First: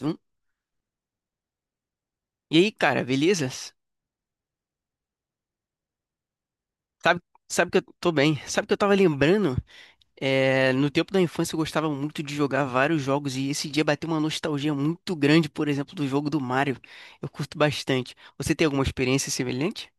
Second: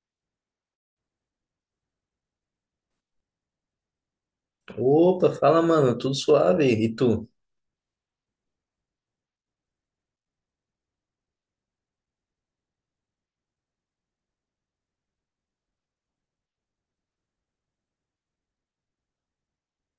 Hum? E aí, cara, beleza? Opa, fala, mano, tudo suave? E Sabe, tu? sabe que eu tô bem. Sabe que eu tava lembrando? É, no tempo da infância eu gostava muito de jogar vários jogos e esse dia bateu uma nostalgia muito grande, por exemplo, do jogo do Mario. Eu curto bastante. Você tem alguma experiência semelhante?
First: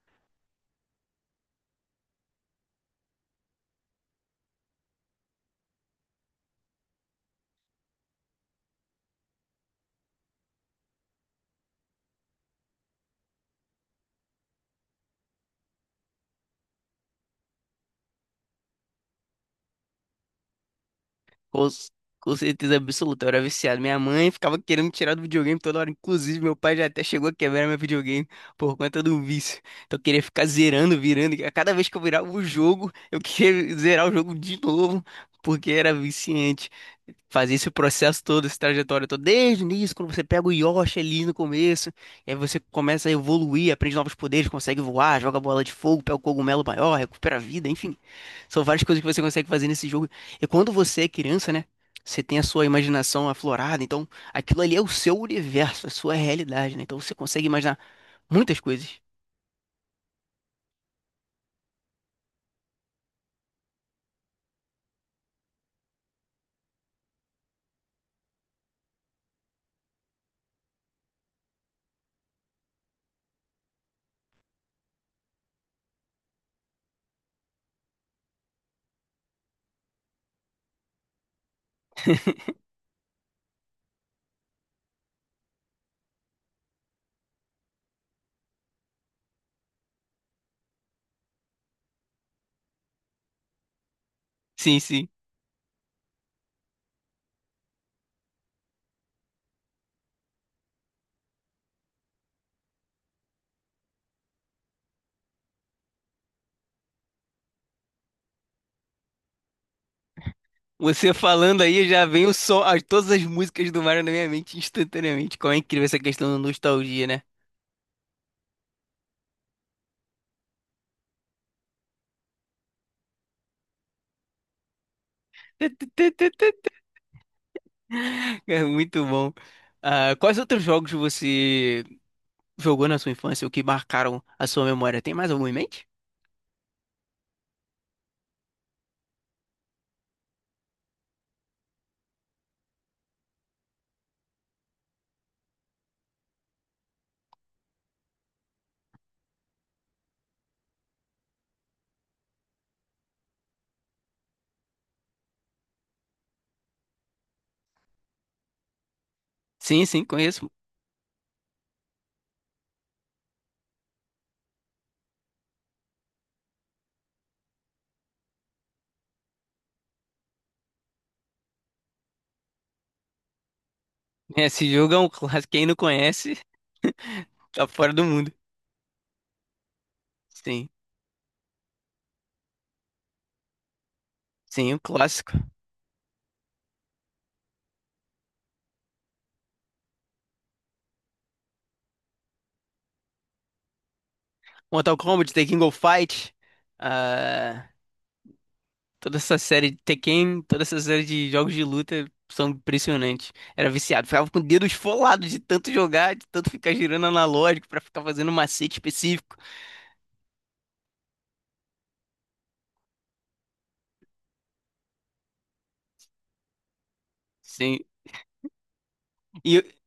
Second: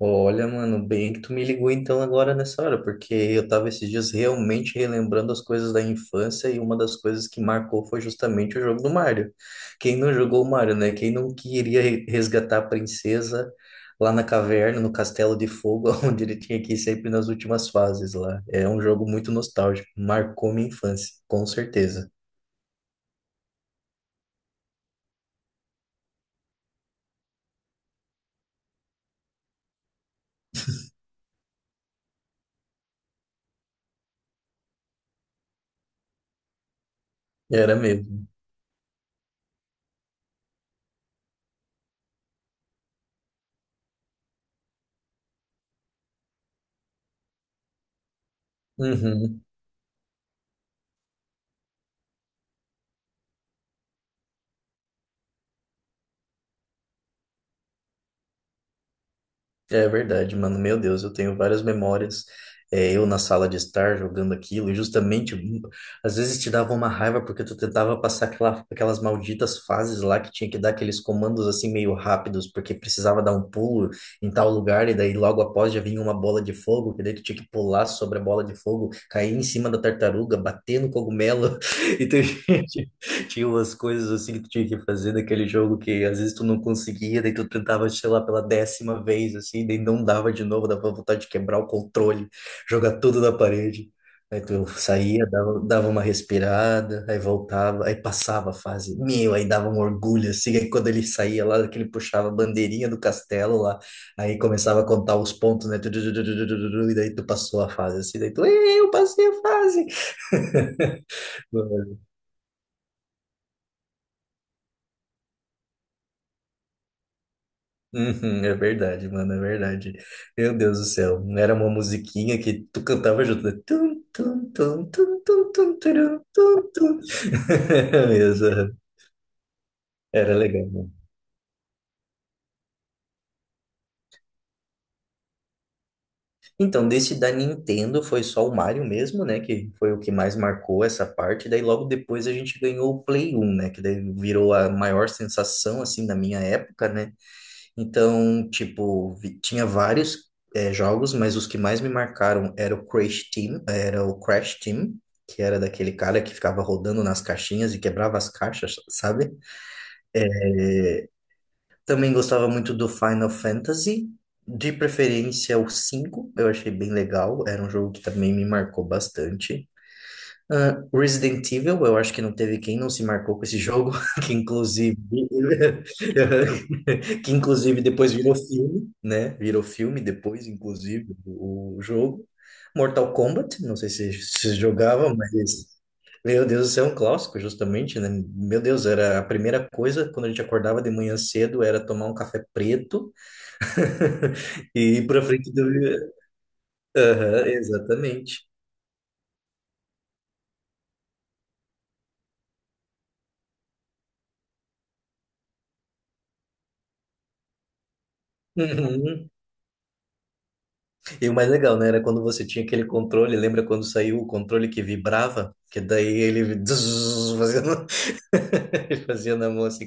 Olha, mano, bem que tu me ligou então agora nessa hora, porque eu tava esses dias realmente relembrando as coisas da infância e uma das coisas que marcou foi justamente o jogo do Mario. Quem não jogou o Mario, né? Quem não queria resgatar a princesa lá na caverna, no Castelo de Fogo, onde ele tinha que ir sempre nas últimas fases lá. É um jogo muito nostálgico, marcou minha infância, com Com, c- certeza. com certeza absoluta, eu era viciado. Minha mãe ficava querendo me tirar do videogame toda hora. Inclusive, meu pai já até chegou a quebrar meu videogame por conta do vício. Então, eu queria ficar zerando, virando. A cada vez que eu virava o jogo, eu queria zerar o jogo de novo, porque era viciante. Fazia esse Era processo mesmo. todo, essa trajetória toda, desde o início, quando você pega o Yoshi ali no começo, e aí você começa a evoluir, aprende novos poderes, consegue voar, joga bola de fogo, pega o cogumelo maior, recupera a vida, enfim. São várias coisas que você Uhum. consegue fazer nesse jogo. E quando você é criança, né? Você tem a sua imaginação aflorada, então aquilo ali é o seu universo, a sua realidade, né? Então você consegue imaginar muitas coisas. É verdade, mano. Meu Deus, eu tenho várias memórias. É, eu na sala de estar jogando aquilo, e justamente às vezes te dava uma raiva porque tu tentava passar aquelas malditas fases lá que tinha que dar aqueles comandos assim meio rápidos, porque precisava dar um pulo em tal lugar, e daí logo após já vinha uma bola de fogo, que daí tu tinha que pular sobre a bola de fogo, cair em cima da tartaruga, bater no cogumelo. Então, tinha umas coisas assim que tu tinha que fazer naquele jogo que às vezes tu não conseguia, daí tu tentava, sei lá, pela décima vez, assim, daí não dava de novo, dava vontade de quebrar o controle, jogar tudo na parede. Aí tu Sim, sim. saía, dava uma respirada, aí voltava, aí passava a fase. Meu, aí dava um orgulho, assim, aí quando ele saía lá, que ele puxava a bandeirinha do castelo lá, aí começava a contar os pontos, né? Tu, tu, tu, tu, tu, tu, tu, tu. E daí tu passou a fase, assim, daí tu: "Ei, eu passei a fase!" Você falando aí já vem o som, todas as músicas do Mario na minha mente instantaneamente. Como é incrível essa questão da nostalgia, né? Uhum, é verdade, mano, é verdade. Meu Deus do céu, não era uma musiquinha que tu cantava junto, né? Tum, tum, tum, tum, tum, tum, turum, tum, tum. Mesmo, É aham. muito bom. Ah, Era quais outros legal, jogos mano. você jogou na sua infância ou que marcaram a sua memória? Tem mais algum em mente? Então, desse da Nintendo foi só o Mario mesmo, né, que foi o que mais marcou essa parte, daí logo depois a gente ganhou o Play 1, né, que daí virou a maior sensação, assim, da minha época, né. Então, tipo, tinha vários jogos, mas os que mais me marcaram era o Crash Team, que era daquele cara que ficava rodando nas caixinhas e quebrava as caixas, sabe? Sim, sim, conheço. Também gostava muito do Final Fantasy, de preferência o 5 eu achei bem legal, era um jogo que também me marcou bastante. Ah, Resident Evil, eu acho que não teve quem não se marcou com esse jogo, que É, esse jogo inclusive, é um clássico. Quem não conhece, que tá inclusive fora do depois mundo. virou filme, né? Virou filme depois, Sim, inclusive, o jogo. Mortal Kombat, não sei se sim, um jogava, mas clássico. meu Deus, isso é um clássico, justamente, né? Meu Deus, era a primeira coisa quando a gente acordava de manhã cedo era tomar um café preto e Mortal ir pra Kombat, frente Tekken do. Go Fight, Aham, ah, exatamente. toda essa série de Tekken, toda essa série de jogos de luta são impressionantes. Era viciado, ficava com o dedo esfolado de tanto jogar, de tanto ficar girando analógico pra ficar fazendo um macete Uhum. específico. E o mais legal, né? Era quando você tinha aquele controle, lembra quando saiu o controle que vibrava? Que daí ele fazia Sim. na, ele fazia na E mão assim.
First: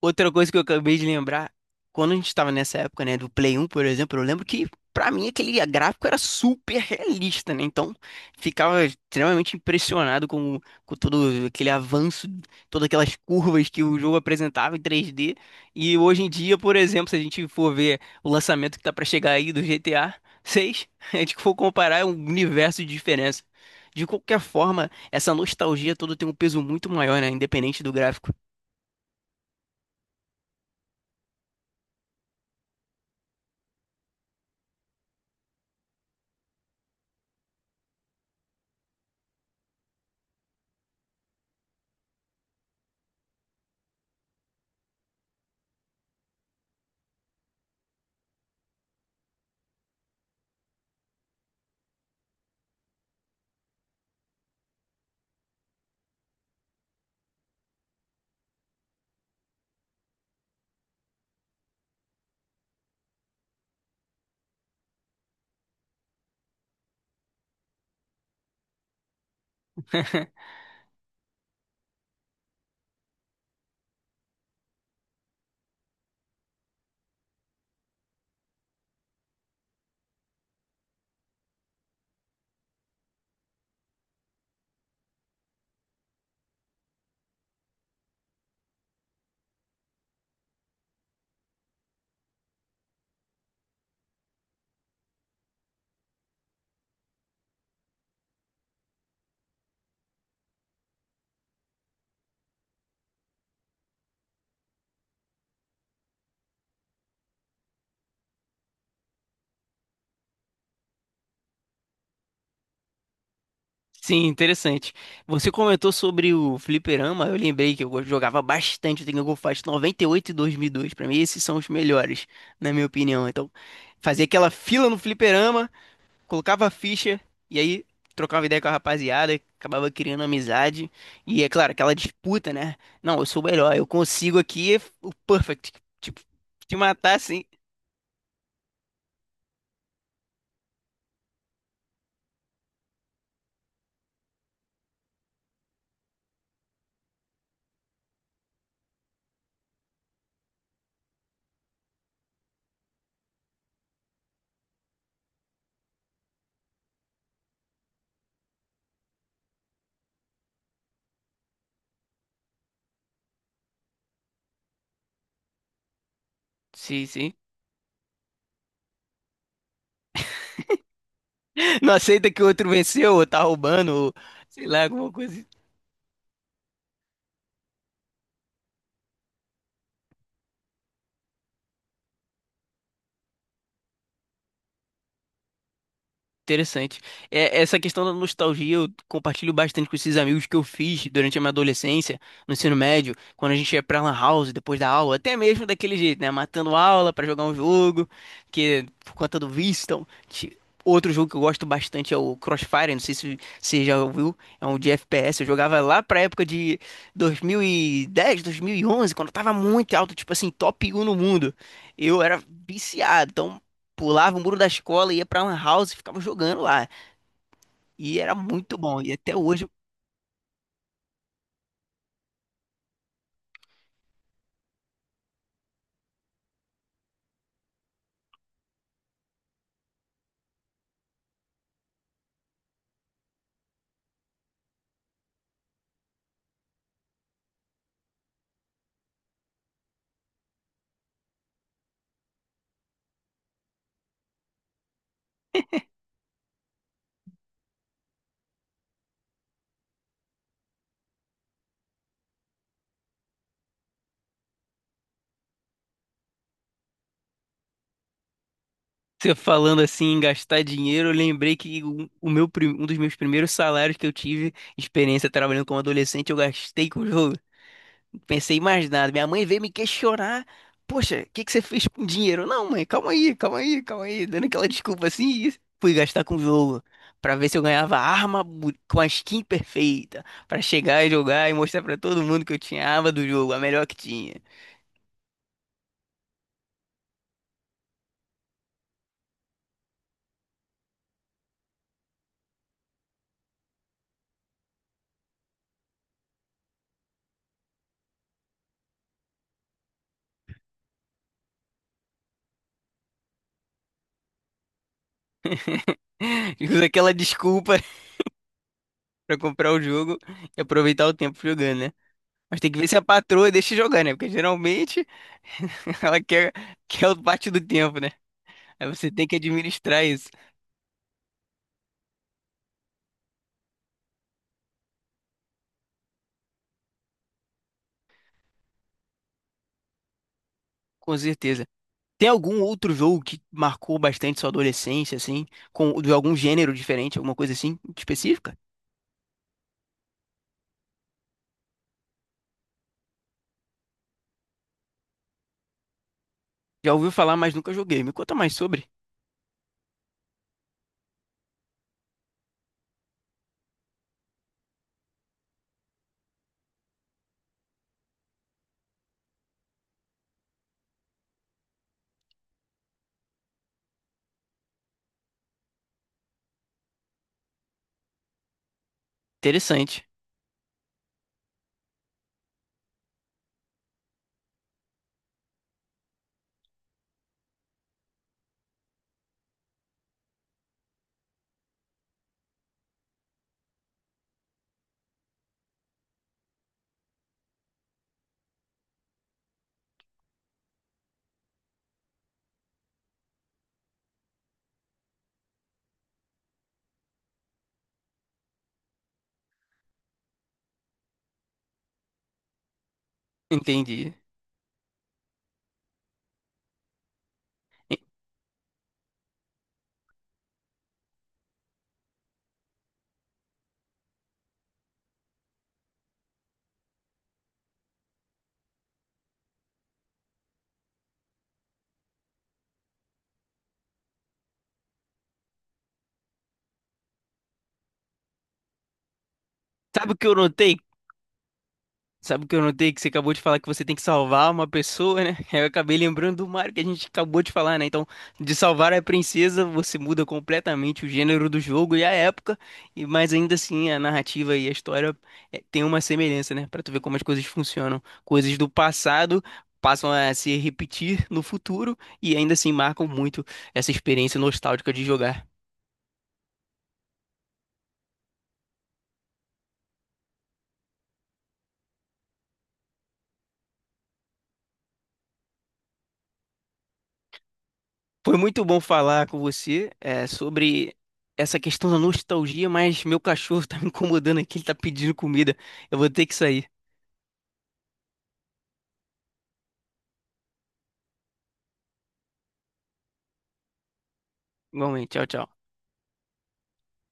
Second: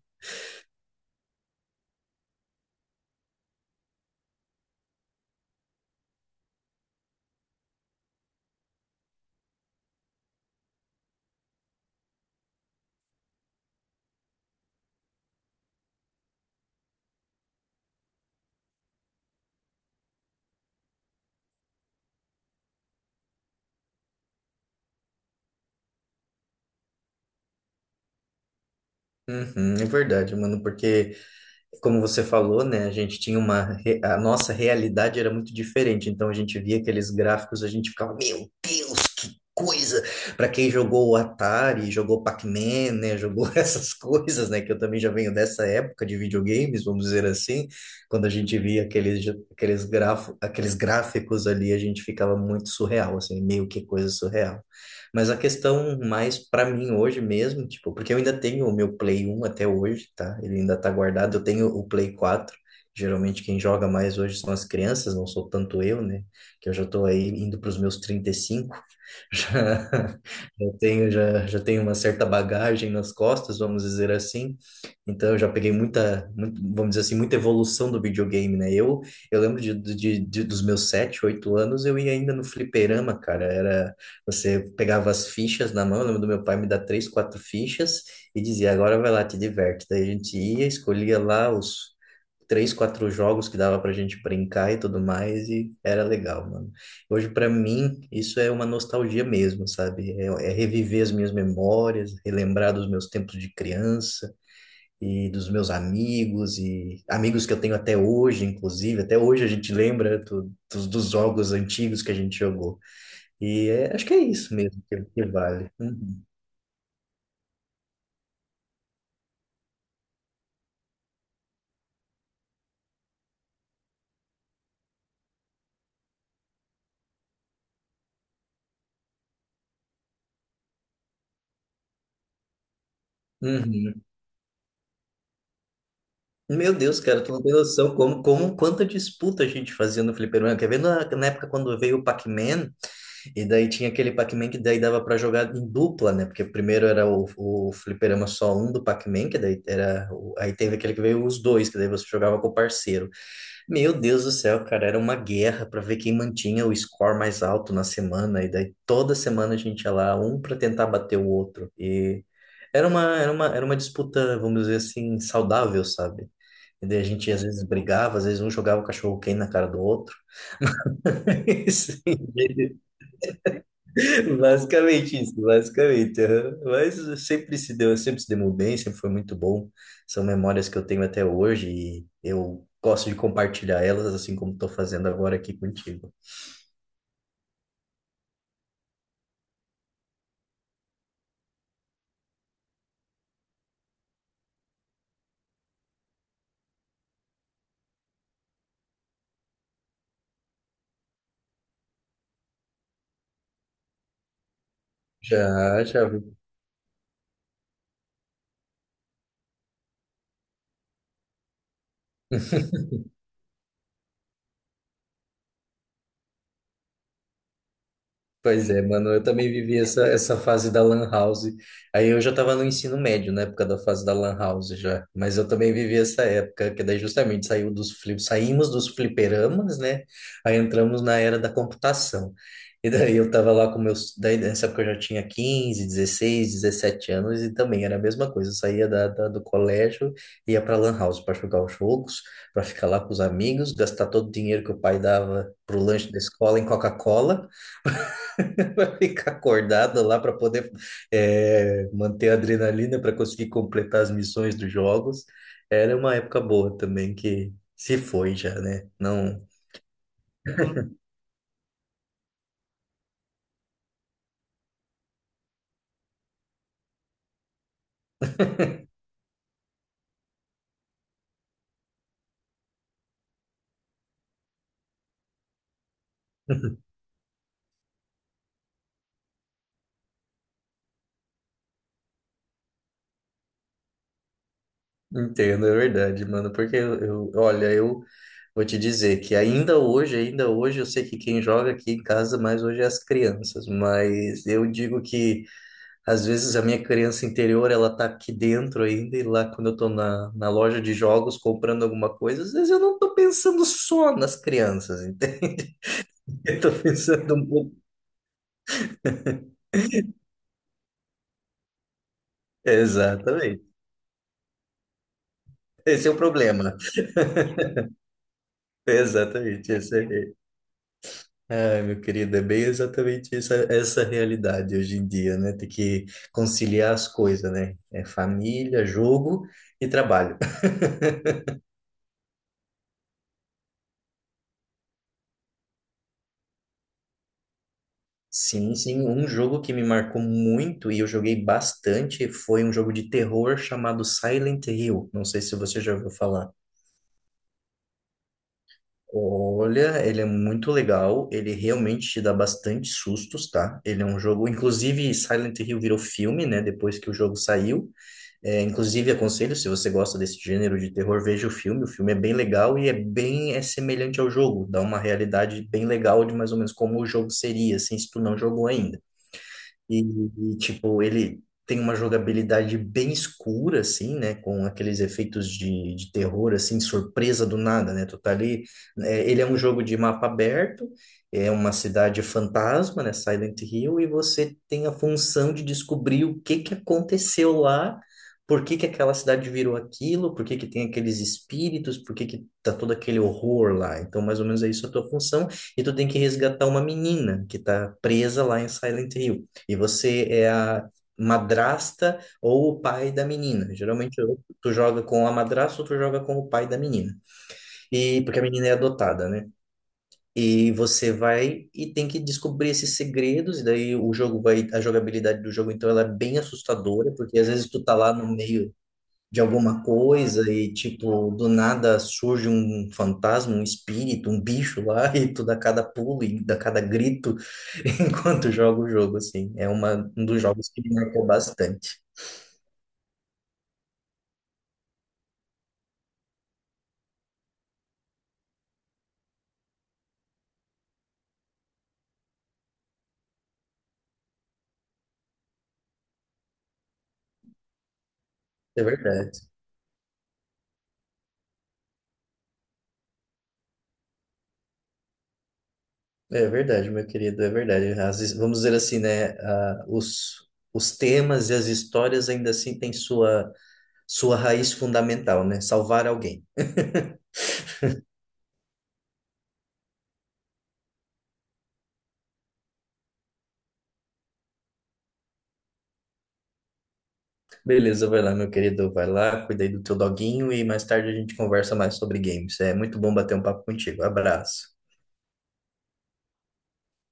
Outra coisa que eu acabei de lembrar, quando a gente estava nessa época, né, do Play 1, por exemplo, eu lembro que pra mim aquele gráfico era super realista, né? Então, ficava extremamente impressionado com todo aquele avanço, todas aquelas curvas que o jogo apresentava em 3D. E hoje em dia, por exemplo, se a gente for ver o lançamento que tá pra chegar aí do GTA 6, a seis, a gente for comparar é um universo de diferença. De qualquer forma, essa nostalgia toda tem um peso muito maior, né? Independente do gráfico. Uhum, é verdade, mano, porque, como você falou, né, a gente tinha a nossa realidade era muito diferente, então a gente via aqueles gráficos, a gente ficava, meu Deus, que coisa! Para quem jogou o Atari, jogou Pac-Man, né, jogou essas coisas, né, que eu também já venho dessa época de videogames, vamos dizer assim, quando a gente via aqueles gráficos ali, a gente ficava muito surreal, assim, meio que coisa surreal. Mas a questão mais pra mim hoje mesmo, tipo, porque eu ainda tenho o meu Play 1 até hoje, tá? Ele ainda tá guardado. Eu tenho o Play 4. Geralmente quem joga mais hoje são as crianças, não sou tanto eu, né? Que eu já tô aí indo pros meus 35. Já, já, já tenho uma certa bagagem nas costas, vamos dizer assim. Então eu já peguei vamos dizer assim, muita evolução do videogame, né? Eu lembro dos meus 7, 8 anos, eu ia ainda no fliperama, cara. Era você pegava as fichas na mão, eu lembro do meu pai me dar três, quatro fichas e dizia, agora vai lá, te diverte. Daí a gente ia, escolhia lá os três, quatro jogos que dava pra gente brincar e tudo mais, e era legal, mano. Hoje, pra mim, isso é uma nostalgia mesmo, sabe? É reviver as minhas memórias, relembrar dos meus tempos de criança e dos meus amigos e amigos que eu tenho até hoje, inclusive. Até hoje a gente lembra dos jogos antigos que a gente jogou. E acho que é Sim, isso mesmo interessante. que Você vale. comentou Uhum. sobre o fliperama, eu lembrei que eu jogava bastante o Tengen Fight 98 e 2002. Pra mim, esses são os melhores, na minha opinião. Então, fazia aquela fila no fliperama, colocava a ficha e aí trocava ideia com a rapaziada, acabava criando amizade. E é claro, aquela disputa, né? Não, eu sou o melhor, eu Uhum. consigo aqui o perfect. Tipo, Meu te Deus, matar, cara, tu não sim. tem noção como quanta disputa a gente fazia no fliperama. Quer ver na época quando veio o Pac-Man, e daí tinha aquele Pac-Man que daí dava pra jogar em dupla, né? Porque primeiro era o fliperama só um do Pac-Man, que daí era. Aí teve aquele que veio os dois, que daí você jogava com o parceiro. Meu Deus do céu, cara, era uma guerra para ver quem mantinha o score mais alto na semana, e daí toda semana a gente ia lá, um para tentar bater o outro. E era uma disputa, vamos dizer assim, saudável, sabe? E daí a Sim, gente sim. às vezes brigava, às vezes um jogava o cachorro quente na cara do outro. Não Isso, aceita que o outro venceu, ou tá roubando, ou sei lá, alguma basicamente isso, coisa. basicamente. Aham. Mas sempre se deu bem, sempre foi muito bom. São memórias que eu tenho até hoje e eu gosto de compartilhar elas, assim como estou fazendo agora aqui contigo. Interessante. É, essa questão da nostalgia eu compartilho bastante com esses amigos que eu fiz durante a minha adolescência, no ensino médio, quando a gente ia pra Lan House depois da aula, até mesmo daquele jeito, né? Matando aula pra jogar um jogo, que por conta do vício. Então, outro jogo que eu gosto bastante é o Crossfire, não sei se você já ouviu, é um de FPS. Eu jogava Já, lá já pra vi. época de 2010, 2011, quando eu tava muito alto, tipo assim, top 1 no mundo. Eu era viciado, então pulava o muro da escola, ia pra Lan House e ficava jogando lá. E era Pois muito é, bom. mano, E eu até também hoje, vivi essa fase da Lan House. Aí eu já estava no ensino médio, na época da fase da Lan House já. Mas eu também vivi essa época, que daí justamente saiu saímos dos fliperamas, né? Aí entramos na era da computação. E daí eu tava lá com meus. Daí nessa época eu já tinha 15, 16, 17 anos e também era a mesma coisa. Eu saía do colégio, ia pra Lan House para jogar os jogos, para ficar lá com os amigos, gastar todo o dinheiro que o pai dava pro lanche da escola em Coca-Cola. Vai ficar acordado lá para poder manter a adrenalina para conseguir completar as missões dos jogos. Era uma época boa também que se foi já, né? você Não falando assim em gastar dinheiro, eu lembrei que um dos meus primeiros salários que eu tive, experiência trabalhando como adolescente, eu gastei com o jogo. Não pensei em mais nada. Minha mãe veio me questionar. Poxa, o que que você fez com o dinheiro? Não, mãe, calma aí, calma aí, calma aí. Dando aquela desculpa assim, e fui gastar com o jogo. Pra ver se eu ganhava com a skin perfeita. Pra chegar e jogar e mostrar pra todo mundo que eu tinha a arma do jogo, a melhor que tinha. entendo, é verdade, mano. Porque eu, olha, eu vou te dizer que ainda hoje, eu sei que quem joga aqui em casa mais hoje é as crianças, mas eu digo que às vezes a minha criança interior, ela tá aqui dentro ainda, e lá quando eu tô na loja de jogos comprando alguma coisa, às vezes eu não tô pensando só nas crianças, entende? Eu tô Usa aquela pensando um pouco. desculpa pra comprar o jogo e aproveitar o tempo jogando, né? Mas tem que ver se a patroa Exatamente. deixa jogar, né? Porque geralmente Esse é o ela quer, problema. quer o parte do tempo, né? Aí você tem que Exatamente. Esse administrar isso, é. Ai, meu querido, é bem exatamente essa, realidade hoje em dia, né? Tem que conciliar as coisas, né? É família, jogo e trabalho. com certeza. Tem algum outro jogo que marcou bastante sua adolescência, assim, com de algum gênero diferente, alguma coisa assim específica? Sim, sim, um jogo que me marcou muito e eu joguei bastante foi um jogo de terror chamado Silent Hill. Não sei se você já ouviu falar. Já ouviu falar, mas nunca joguei. Me conta mais sobre. Olha, ele é muito legal, ele realmente te dá bastante sustos, tá? Ele é um jogo, inclusive Silent Hill virou filme, né? Depois que o jogo saiu. É, inclusive aconselho, se você gosta desse gênero de terror, veja o filme. O filme é bem legal e é bem é semelhante ao jogo, dá uma realidade bem legal de mais ou menos como o jogo seria, assim, se tu não jogou ainda. E, Interessante. e, tipo, ele tem uma jogabilidade bem escura, assim, né? Com aqueles efeitos de terror, assim, surpresa do nada, né? Tu tá ali. É, ele é um jogo de mapa aberto, é uma cidade fantasma, né? Silent Hill, e você tem a função de descobrir o que que aconteceu lá. Por que que aquela cidade virou aquilo? Por que que tem aqueles espíritos? Por que que tá todo aquele horror lá? Então, mais ou menos é isso a tua função. E tu tem que resgatar uma menina que tá presa lá em Silent Hill. E você é a madrasta ou o pai da menina. Entendi. Geralmente ou tu joga com a madrasta ou tu joga com o pai da menina. E- E porque a menina é adotada, né? E você vai e tem que descobrir esses segredos, e daí o jogo vai, a jogabilidade do jogo então ela é bem assustadora, porque às vezes tu tá lá no meio de alguma coisa e, tipo, do nada surge um fantasma, um espírito, um bicho lá e tu dá cada pulo e dá cada grito enquanto joga o jogo, assim. É Sabe o um que eu dos jogos notei, que me marcou bastante. Sabe o que eu notei que você acabou de falar que você tem que salvar uma pessoa, né? Eu acabei lembrando do Mario que a gente acabou de falar, né? Então, de salvar a princesa, você muda completamente o gênero do jogo e a época, e mas ainda assim a narrativa e a história tem uma semelhança, né? Pra tu ver como as coisas funcionam. Coisas do É passado verdade. passam a se repetir no futuro e ainda assim marcam muito essa experiência nostálgica de jogar. É verdade, meu querido, é verdade. Às vezes, vamos dizer assim, né? Ah, os temas e as histórias ainda assim têm sua raiz fundamental, né? Salvar alguém. Foi muito bom falar com você, é, sobre essa questão da nostalgia, mas meu cachorro tá me incomodando aqui, ele tá pedindo comida. Eu vou ter que sair. Beleza, vai lá, meu querido. Vai lá, cuida aí do teu doguinho e mais tarde a gente conversa mais sobre games. É muito bom bater um papo contigo. Abraço. Igualmente, tchau, tchau.